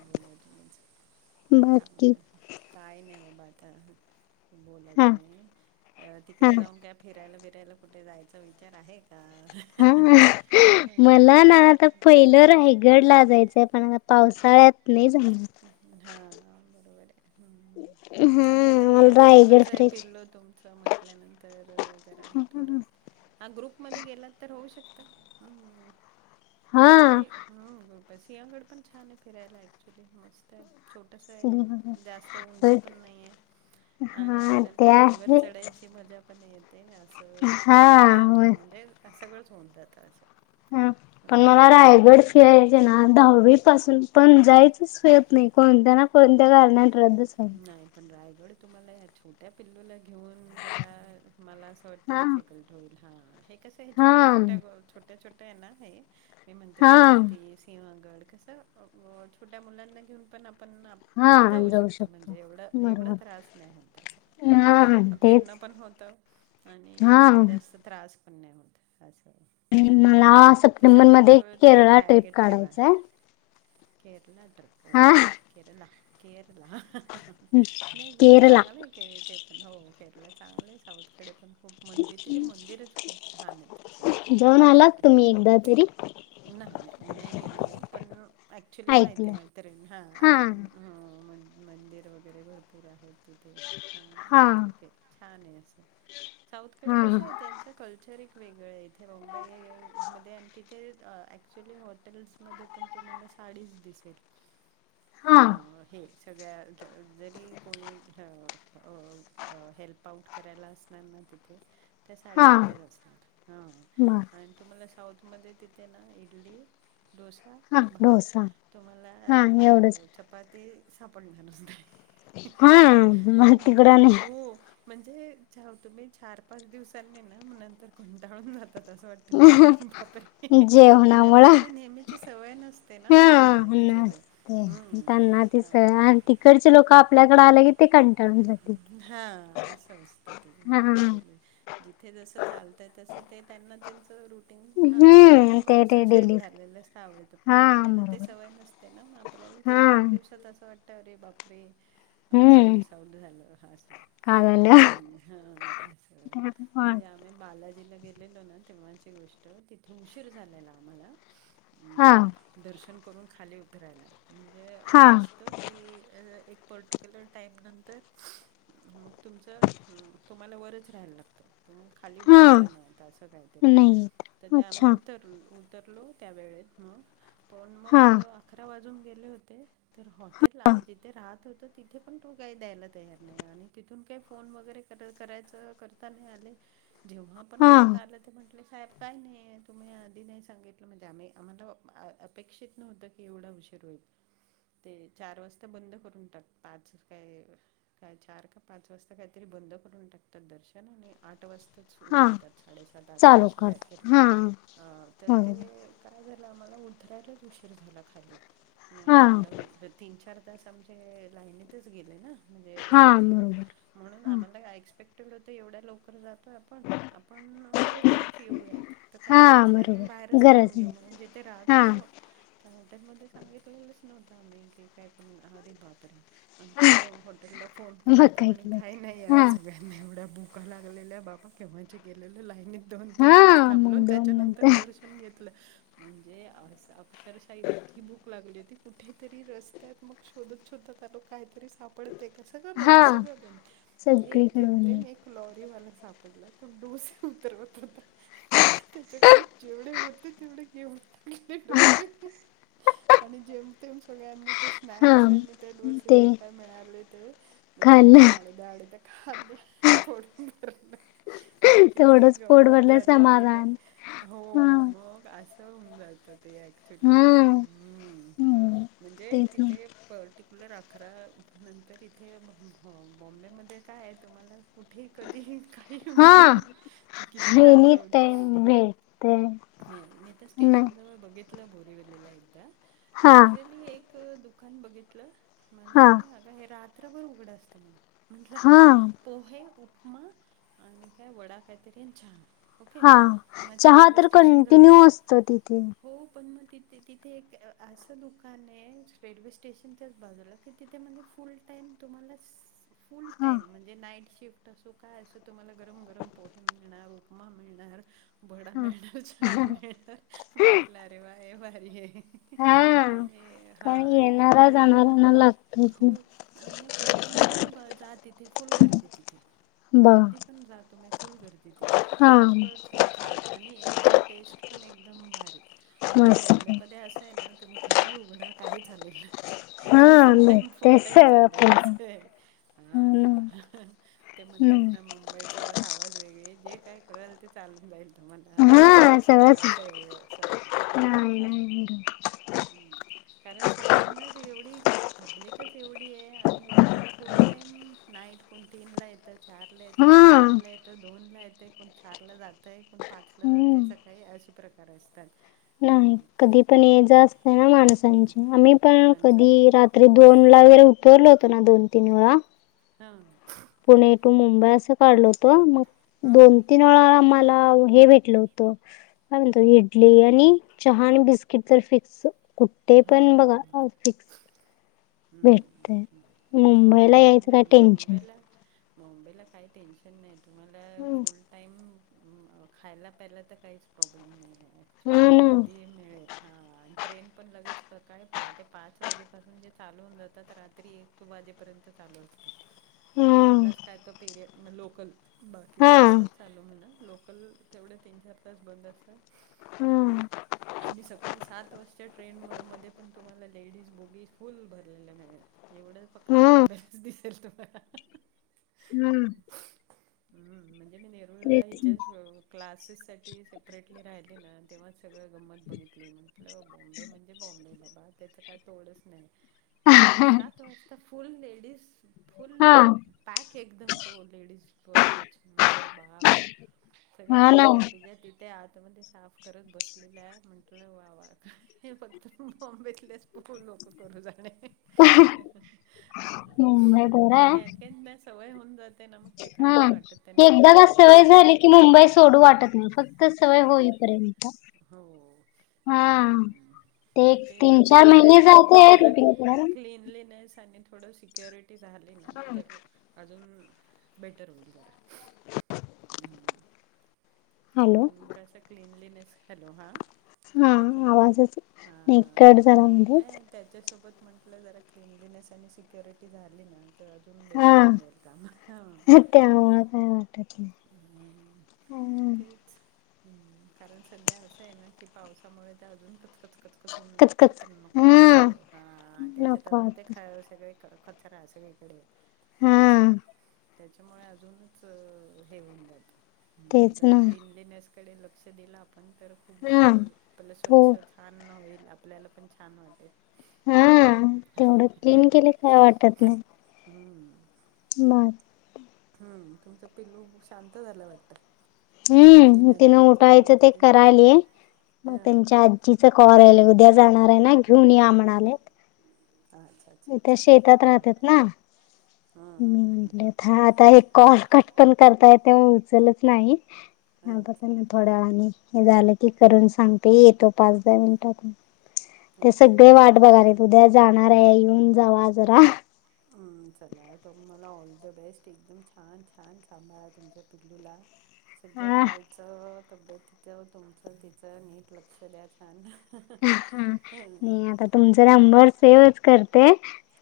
बोला तुम्हीच काय बाकी म्हणता काय नाही बाबा आता. बोला हा तुम्ही हा तिकडे जाऊन काय फिरायला बिरायला कुठे जायचा विचार आहे. का हा मला ना आता पहिलं रायगड ला जायचंय पण आता पावसाळ्यात नाही झाल हम्म हा हा हम्म हम्म बरोबर आहे आणि आता हा हे मला रायगड छोटच आहे फिरायचे पिल्ल तुमच अस म्हटल्यानंतर जरा थोडं हा ग्रुपमध्ये गेलात तर होऊ शकत तुम्ही हा ह सिंहगड पण छान आहे फिरायला ऍक्च्युली मस्त आहे छोटस आहे जास्त उंच पण नाही आहे आणि हा आपल्याला ते डोंगर आहेच चढायची मजा पण येते असं हा ह ह होय म्हणजे सगळंच होऊन जातं असं हा पण मला रायगड खेळायचे ना दहावीपसून पण जायचच होेत नाही कोणत्या ना कोणत्या कारणाने नाही पण रायगड तुम्हाला या छोट्या पिल्लूला घेऊन जरा मला अस हो ते हा डिफिकल्ट होईल हा हे कसं हा छोट्या छोट्या छोट्या छोट्या ना हे मी म्हणते हा पर्वती सिंहगड कसं छोट्या मुलांना घेऊन पण आपण आप हा हा जाऊ शकतो म्हणजे एवढ एवढा बरोबर त्रास नाही असा हा फिरणं पण होत आणि हा आपल्याला कड आणि असतं तर त्रास पण नाही होत असं हम्म मला तर सप्टेंबर सध्या मध्ये थोडं ते केरळा ट्रिप टारगेट ठेवा काढायचाय. केरला ट्रिप हा ओके केरला केरला नाही गुळी केरला चांगलं आहे तेे पण हो केरळ चांगलं आहे साऊथकडे पण खूप मंदिर मंदिर तिथे मंदिरच खूप छान आहेत सगळे जाऊन आलात फिरायच्यासाठी तुम्ही एकदा तरी नाही नाही मी नाही गेली आहे पण ॲक्च्युली माहिती ऐकलं. आहे मैञिण हां हा ऐकून हा म मंदिर वगैरे भरपूर आहेत तिथे हा ठीक आहे छान आहे असं साऊथकडे हा कसं आहे त्यांच कल्चर एक वेगळ आहे इथे बॉंबई मध्ये अन तिथे ॲक्च्युली हॉटेल्समध्ये पण तुम्हाला साडीच दिसेल हा अ हे सगळ्या जरी कोणी हो हेल्प आउट करायला असणार ना तिथे त्या हा साडीमध्येच असतात हा बर आणि तुम्हाला साऊथ मध्ये तिथे ना इडली डोसा हा भात डोसा तुम्हाला हा एवढंच चपाती हा मग सापडणारचं तिकड आणि हो म्हणजे तुम्ही चार पाच दिवसांनी ना मग नंतर कंटाळून जात आता तसं वाटतं रे बाप रे म्हणजे जेवणामुळ हा आपल्याला नेहमीची सवय नसते ना म्हणून अ चले ते त्यांना ति तिकडचे लोक आप हा असं असत ते हा अॅकचुलि जिथे जसं चालतं तसं ते त्यांना त्यांच रु टीन हम्म ते ते सेट डेली झालेलं असत आवडत पण हा आपल्याला ते बरोबर सवय नस त्यां ना मग आपल्याला हा तीन, चार दिवसात असं वाटतं अरे बापरे असं हम्म मीस आऊट झाल हा असं, काय झालं? हा असं म्हणजे आ हा आम्ही बालाजीला गेलेलो ना तेव्हाची गोष्ट तिथे उशीर झालेला आम्हाला हम्म, दर्शन करून खाली उतरायला म्हणजे हा असं असतं की एक पर्टिक्युलर टाईम नंतर मग तुमचं तुम्हाला वरच राहायला लागतं तुम्हाला खाली हा उतरता नाही अस काहीतरी नाही येत तर आम्ही अच्छा उतर उतरलो त्या वेळेत मग पण हा मग अकरा वाजून गेले होते. तर हॉटेलला आम्ही तिथे राहात होत तिथे पण तू काही द्यायला तयार नाही आणि तिथून काही फोन वगैरे करायच करता नाही आले. जेव्हा पण हा करता आलं ते म्हटले साहेब काय नाही तुम्ही आधी नाही सांगितलं म्हणजे आम्ही आम्हाला अपेक्षित नव्हतं की एवढा उशीर होईल. ते चार वाजता बंद करून टाक पाच काय काय चार का पाच वाजता काहीतरी बंद करून टाकतात दर्शन आणि आठ वाजता सुरु हा उघडतात साडेसात, आठला चालू असं काहीतरी करतो हा तर बरोबर ते काय झालं आम्हाला उधरायलाच उशीर झाला खाली हा मग एवढ तीन, चार तास आमचे लाईतच गेले ना म्हणजे हा झालंच नाही बरोबर म्हणून हा आम्हाला एक्सपेट त एवढ्या लवकर जातोय आपण, आपण लवकरच येऊयात. तर काही हा गरज नाही आपण बरोबर बाहेरच खाऊन गरज घेऊ नाही म्हणून जिथे राहत हा होतो त्या हॉटेलमध्ये सांगितलेलंच नव्हतं आम्ही की काय पण अरे बाप रे अंत हॉटेलला फोन मग केला तर काय म्हणे केलं काही ते. नाही आहे हा सळ्या एवढ्या भुका लागलेल्या बाबा केव्हाचे गेलेले लाईनीत दोन, तीन तास हा थांबलो मग दोन त्याच्यानंतर नंतर दर्शन घेतलं म्हणजे अस अक्षरशः इतकी भूक लागली होती कुठेतरी रस्त्यात मग शोधत, शोधत आलो काहीतरी साप पडते का सगळं हा बंद सगळं, बंद एक सगळीकडे जेम म्हण तेेम एक लॉरी वाला सापडला तो डोसे उतरवत होता. त्याच्याकडे जेवढे होते तेवढे घेऊन डोसे आणि जेमतेम सगळ्यांनी ते स्नॅक्स ते डोसे जे काय मिळाले ते म सगळ्यांनी खाल्लं अर्धे, अर्धे खाले पोट बी भरणा [unintelligible] इतकी तेवढंच पोट गंमत भरलं झालेली नाही समाधान हो हा मग असं होऊन जात ते ऍक्च्युली हा हम्म, हम्म म्हणजे तेच ना तिथे पर्टिक्युलर अकरा नंतर इथे बॉम्बेमध्ये काय आहे तुम्हाला कुठे कधीही काहीही मिळेल हा तू किती एनी रात्र हू द्या टाइम भेटते मल मी तर नाही स्टेशन जवळ बघित बोरेवले एकदा हा लिटरली एक दुकान बघितलं मला हा म्हणे अग हे रात्रभर उघडं असतं म्हणे, म्हंटलं ह. हा पोहे, उपमा आणि काय वडा काहीतरी चहा. ओके हा मग ते चहा रेल्वे तर स्टेशनजवळ, कंटिन्यू असतो तिथे हो पण मग तिथ ते तिथे एक असं दुकान आहे रेल्वे स्टेशनच्याच बाजूला की तिथे म्हणजे फुल टाईम, तुम्हाला फुल हा टाईम म्हणजे म्हणजे नाईट शिफ्ट असो काय असो तुम्हाला गरम, गरम पोहे मिळणार, उपमा मिळणार वडा हा मिळणार, चहा मिळणार म्हंटल अरे वा हे भारी आहे. हा आणि कारण हा एकदा येणारा आणि फुल जाणाऱ्यांना लागतच हो ना आणि कधी पण ब जा तिथे फुल गर्दी तिथे. कधी बघा पण जा तुम्ही फुल गर्दी तिथे. हा इतकं छान आणि एकदम टेस्ट पण एकदम भारी. म्हणजे मस्त बॉम्बे मध्ये असं आहे ना तुम्ही काही उघडा काही चालेल. हा फुल टाईम फुल भेटते टाईम सगळं चाललेला पण असय. हा ते म्हणतात ना मुंबईत हावाच वेगळे जे काय करल ते चालतये. मला तुमचं हा सगळं चालत [unintelligible] नाही कारण. नाही हम्म कारण सगळ्यांनाच एवढी, पब्लिकच एवढी आहे आणि लोकं फुल टाईम नाईट कोण तीन ला येतं चार ला येतं हा कोण एक ला येतं दोन ला येते कोण चार ला जातय कोण पाच ला जातय हम्म सकाळी असे प्रकार असतात. हो नाही कधी पण ये हम्म जा असत ना माणसांची आम्ही पण कधी माणसांच्या रा त्री दोन ला वगैरे उतरल होतं ना दोन तीन वेळा हां पुणे टू मुंबई असं काढल होत मग हम्म दोन तीन आम्हाला हे भेटलं होतं काय म्हणतो इडली आणि चहा आणि बिस्किट तर फिक्स. कुठे पण बघा हम्म. फिक्स. हम्म भेटतय. हम् हो मुंबईला नाही यायचं काय नाही टेन्शन बॉम्बेला मुंबईला काही टेन्शन नाही तुम्हाला फुल टाइम खायला पैयला तर काहीच प्रॉब्लेम नाही. ऍक्च्युली हा ना. कधी मिळेल हा आणि ट्रेन पण लगेच सकाळी पहाटे पाच वाजेपासून ज चालू होऊन जातात रात्री एक वाजे पर्यंत चालू असतात. हा मधलाच काय तो पेरियड लोकल बाकी हा तर असतात चालू म्हण लोकल तेवढे तीन चार तास बंद असतात. हम्म आणि सकाळी सात वाजता ट्रेन मध्ये पण तुम्हाला लेडीज बोगी फुल भरलेलं मिळेल एवढं फक्त हा बॉम्बेच दिसेल तुम्हाला. हा. हम्म म्हणजे मी नेरुळीला हिच्याच क्लासेससाठी सेपरेटली राहिले ना? तेव्हा सगळं गंमत बघितली म्हटलं बॉम्बे म्हणजे बॉम्बे बाबा त्याचं काय तोडच नाही. सकाळी सात वाजता फुल लेडीज फुल पॅक एकदम लेडीस कोच म्हटलं बा बा. सगळ्या भाज्या बिज्या तिथे आतमध्ये साफ करत बसलेल्या म्हंटलं वा वा. हे फक्त बॉम्बेतलेच पह लोक मुंबई बरं नाही आहे. काही काहीना सवय होऊन जात हा एकदा रुटीन सवय वाटत झाली की मुंबई सोडू वाटत नाही फक्त तर सवय हा होईपर्यंत हो हा ते एक तीन चार तेच महिने त्याचे जाते सोबत जरा रुटीन करायला क्लनलीनेस आणि थोडं सिक्युरिटी झाली ना तर अजून बेटर होईल. [inaudible] हॅलो आपण कस क्लनलीनेस हॅलो हा? हा ऐकू नाही आलं आवाजच हा नाई कट झाला मधेच. नाही त्याच्यासोबत म्हंटलं जरा क्लिनलीनेस आणि सिक्युरिटी झाली ना तर एकदम हा बेस्ट होऊन जाईल काम ह [inaudible] ह. त्यामुळं काय वाटत नाही तेच हम्म, कारण सध्या असं आहे ना की पावसामुळे ते अजून कचकचकच कच होऊन जाते कचकच तर नको वाट हा हा त्याच्या नको अजुन ते वाटत खा सगळे कचरा सगळीकडे हा असा त्याच्यामुळे अजूनच हे होऊन जात तेच जरा ना क्निनेस कडे लक्ष दिलं आपण तर खूप हा आपलं स्वच्छ तो आनन होईल आपल्याला पण छान वाटेल. हा तेवढं क्लीन केले काय ह हम्म. बर [unintelligible] हम्म, तुमचं पिल्लू शांत झालं वाटतं? हम्म, जिना तिनं जिना चालू उठायचं होतं ते करायलय मग हां त्यांच्या आ तिचा काॅल ये उद्या जाणार आहे ना घेऊन ये आ म्हणाले. अच्छा. अच्छा इथ अच्छा. शेतात हम्म राहतात ना [inaudible] हम्म मी हम्म हम्म म्हटले ह आता एक कॉल कट पण करताय तेव्हा उचलच नाही हम्म आता अच्छा थोड्या वेळानी हे झालं की करून सांगते येतो पाच, दहा मिनटात ते ओके सगळे वाट ओके. बघायलेत. उद्या जाणार आहे येऊन जावा जरा. हम्म चला तुम्हाला ऑल द बेस्ट एकदम छान, छान सांभाळा तुमच्या पिल्लूला. सगळं हा खायचं, तब्येतचं, तुमचं, तिचं, नीट लक्ष द्याय छ हा ह [unintelligible] सेवच करते.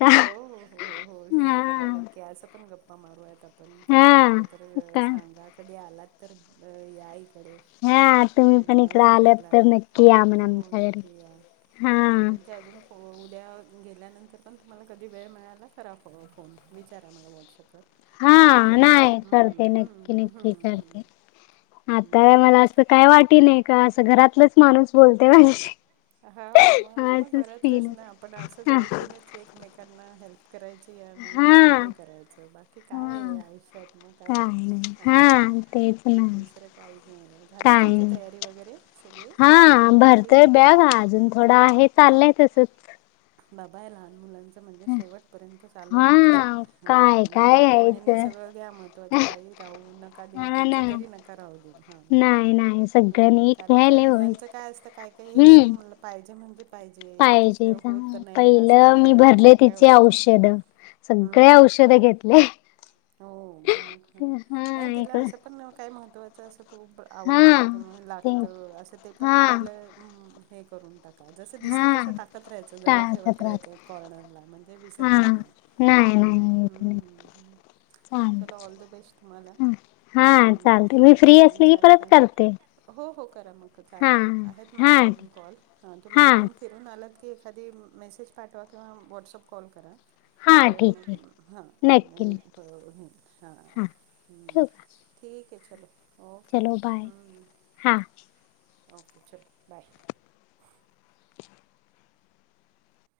हा हो हो हो हो सेव करा नक्की असं पण गप्पा मारू यात आप पण काय हा वाटलं तर का सांगा कधी आलात तर या इकडे. हा तुम्ही हम्म, पण भा इकडं आलात फिरायला तर नक्की या म्हण हो आमच्या घरी नक्की या. हा आणि तुमच्या अजून उद्या गेल्यानंतर पण तुम्हाला कधी वेळ मिळाला करा फोन विचारा मला व्हॉट्सअप वर. हा नाही करते नक्की, नक्की हम्म करते. आता हम्म मला असं काय वाटी नाही का असं घरातलंच माणूस बोलते माझ्याशी हो मग, मग असंच फील घरातलंच ना होत आपण असंच हा ओळखीनेच एकमेकांना हेल्प करायची आणि हे करायचं बाकी काय आहे हा आयुष्यात मग काय नाही ह हा तेच ना दुसरं काहीच नाही, झाली काय तुमची नाही तयारी वगैरे सगळी पॅकिंगी, बिकिग? तर बॅघा अजून थोडं आहे चाललंय तसंच. बाबा हे लहान मुलांच म्हणजे शेवट पर्यंत चालू राहत हा सगळं काय ह नीट काय आठवणीने घ्यायचं सगळं घ्या महत्वाचं काही राहुन नका देऊ हा तिच ना तरी नका राहु देऊ हा नाही नाही सगळं नीट कारण का घ्यायला होय मुलांच काय काय, काय हे हम्म म्ह पाहिजे म्हणजे पाहिजे पाहिजे ह्याच्याशिवाय होत नाही असं पहिलं मी सगळं भरले काय काय तिचे असतं औषध सगळे हम्म औषध घेतले. हो मग ह हा नाही तिला इकड असं पण काय महत्व खूप हा आवडत कि ते लागत अस ते पण हा पहिल करून टाका जस दिसेल हा तसं टाकत राहायचं जवळ ठेवत टाळकत राहायचं राहते कॉर्नरला म्हणजे हा विसरणार नाही. हम्म, नाही येत हम्म, नाही हम्म, हम्म. चल चालत ऑल द बेस्ट तुम्हाला हा चालते मी फ्री छान, असले की छान परत सग करते हो हो करा मग हा चालेल आहेत हा माझे ठीक अजून कॉल तुम्ही हा तिकडून फिरुन आलात की एखादी मेसेज पाठवा किंवा व्हॉट्सअप कॉल करा. हा तर ठीक आहे मग हां मग नक्की नाही नक्की हां हा ठेव का ठीक आहे चलो. ओके चलो बाय हम्म हा ओके चलो बाय.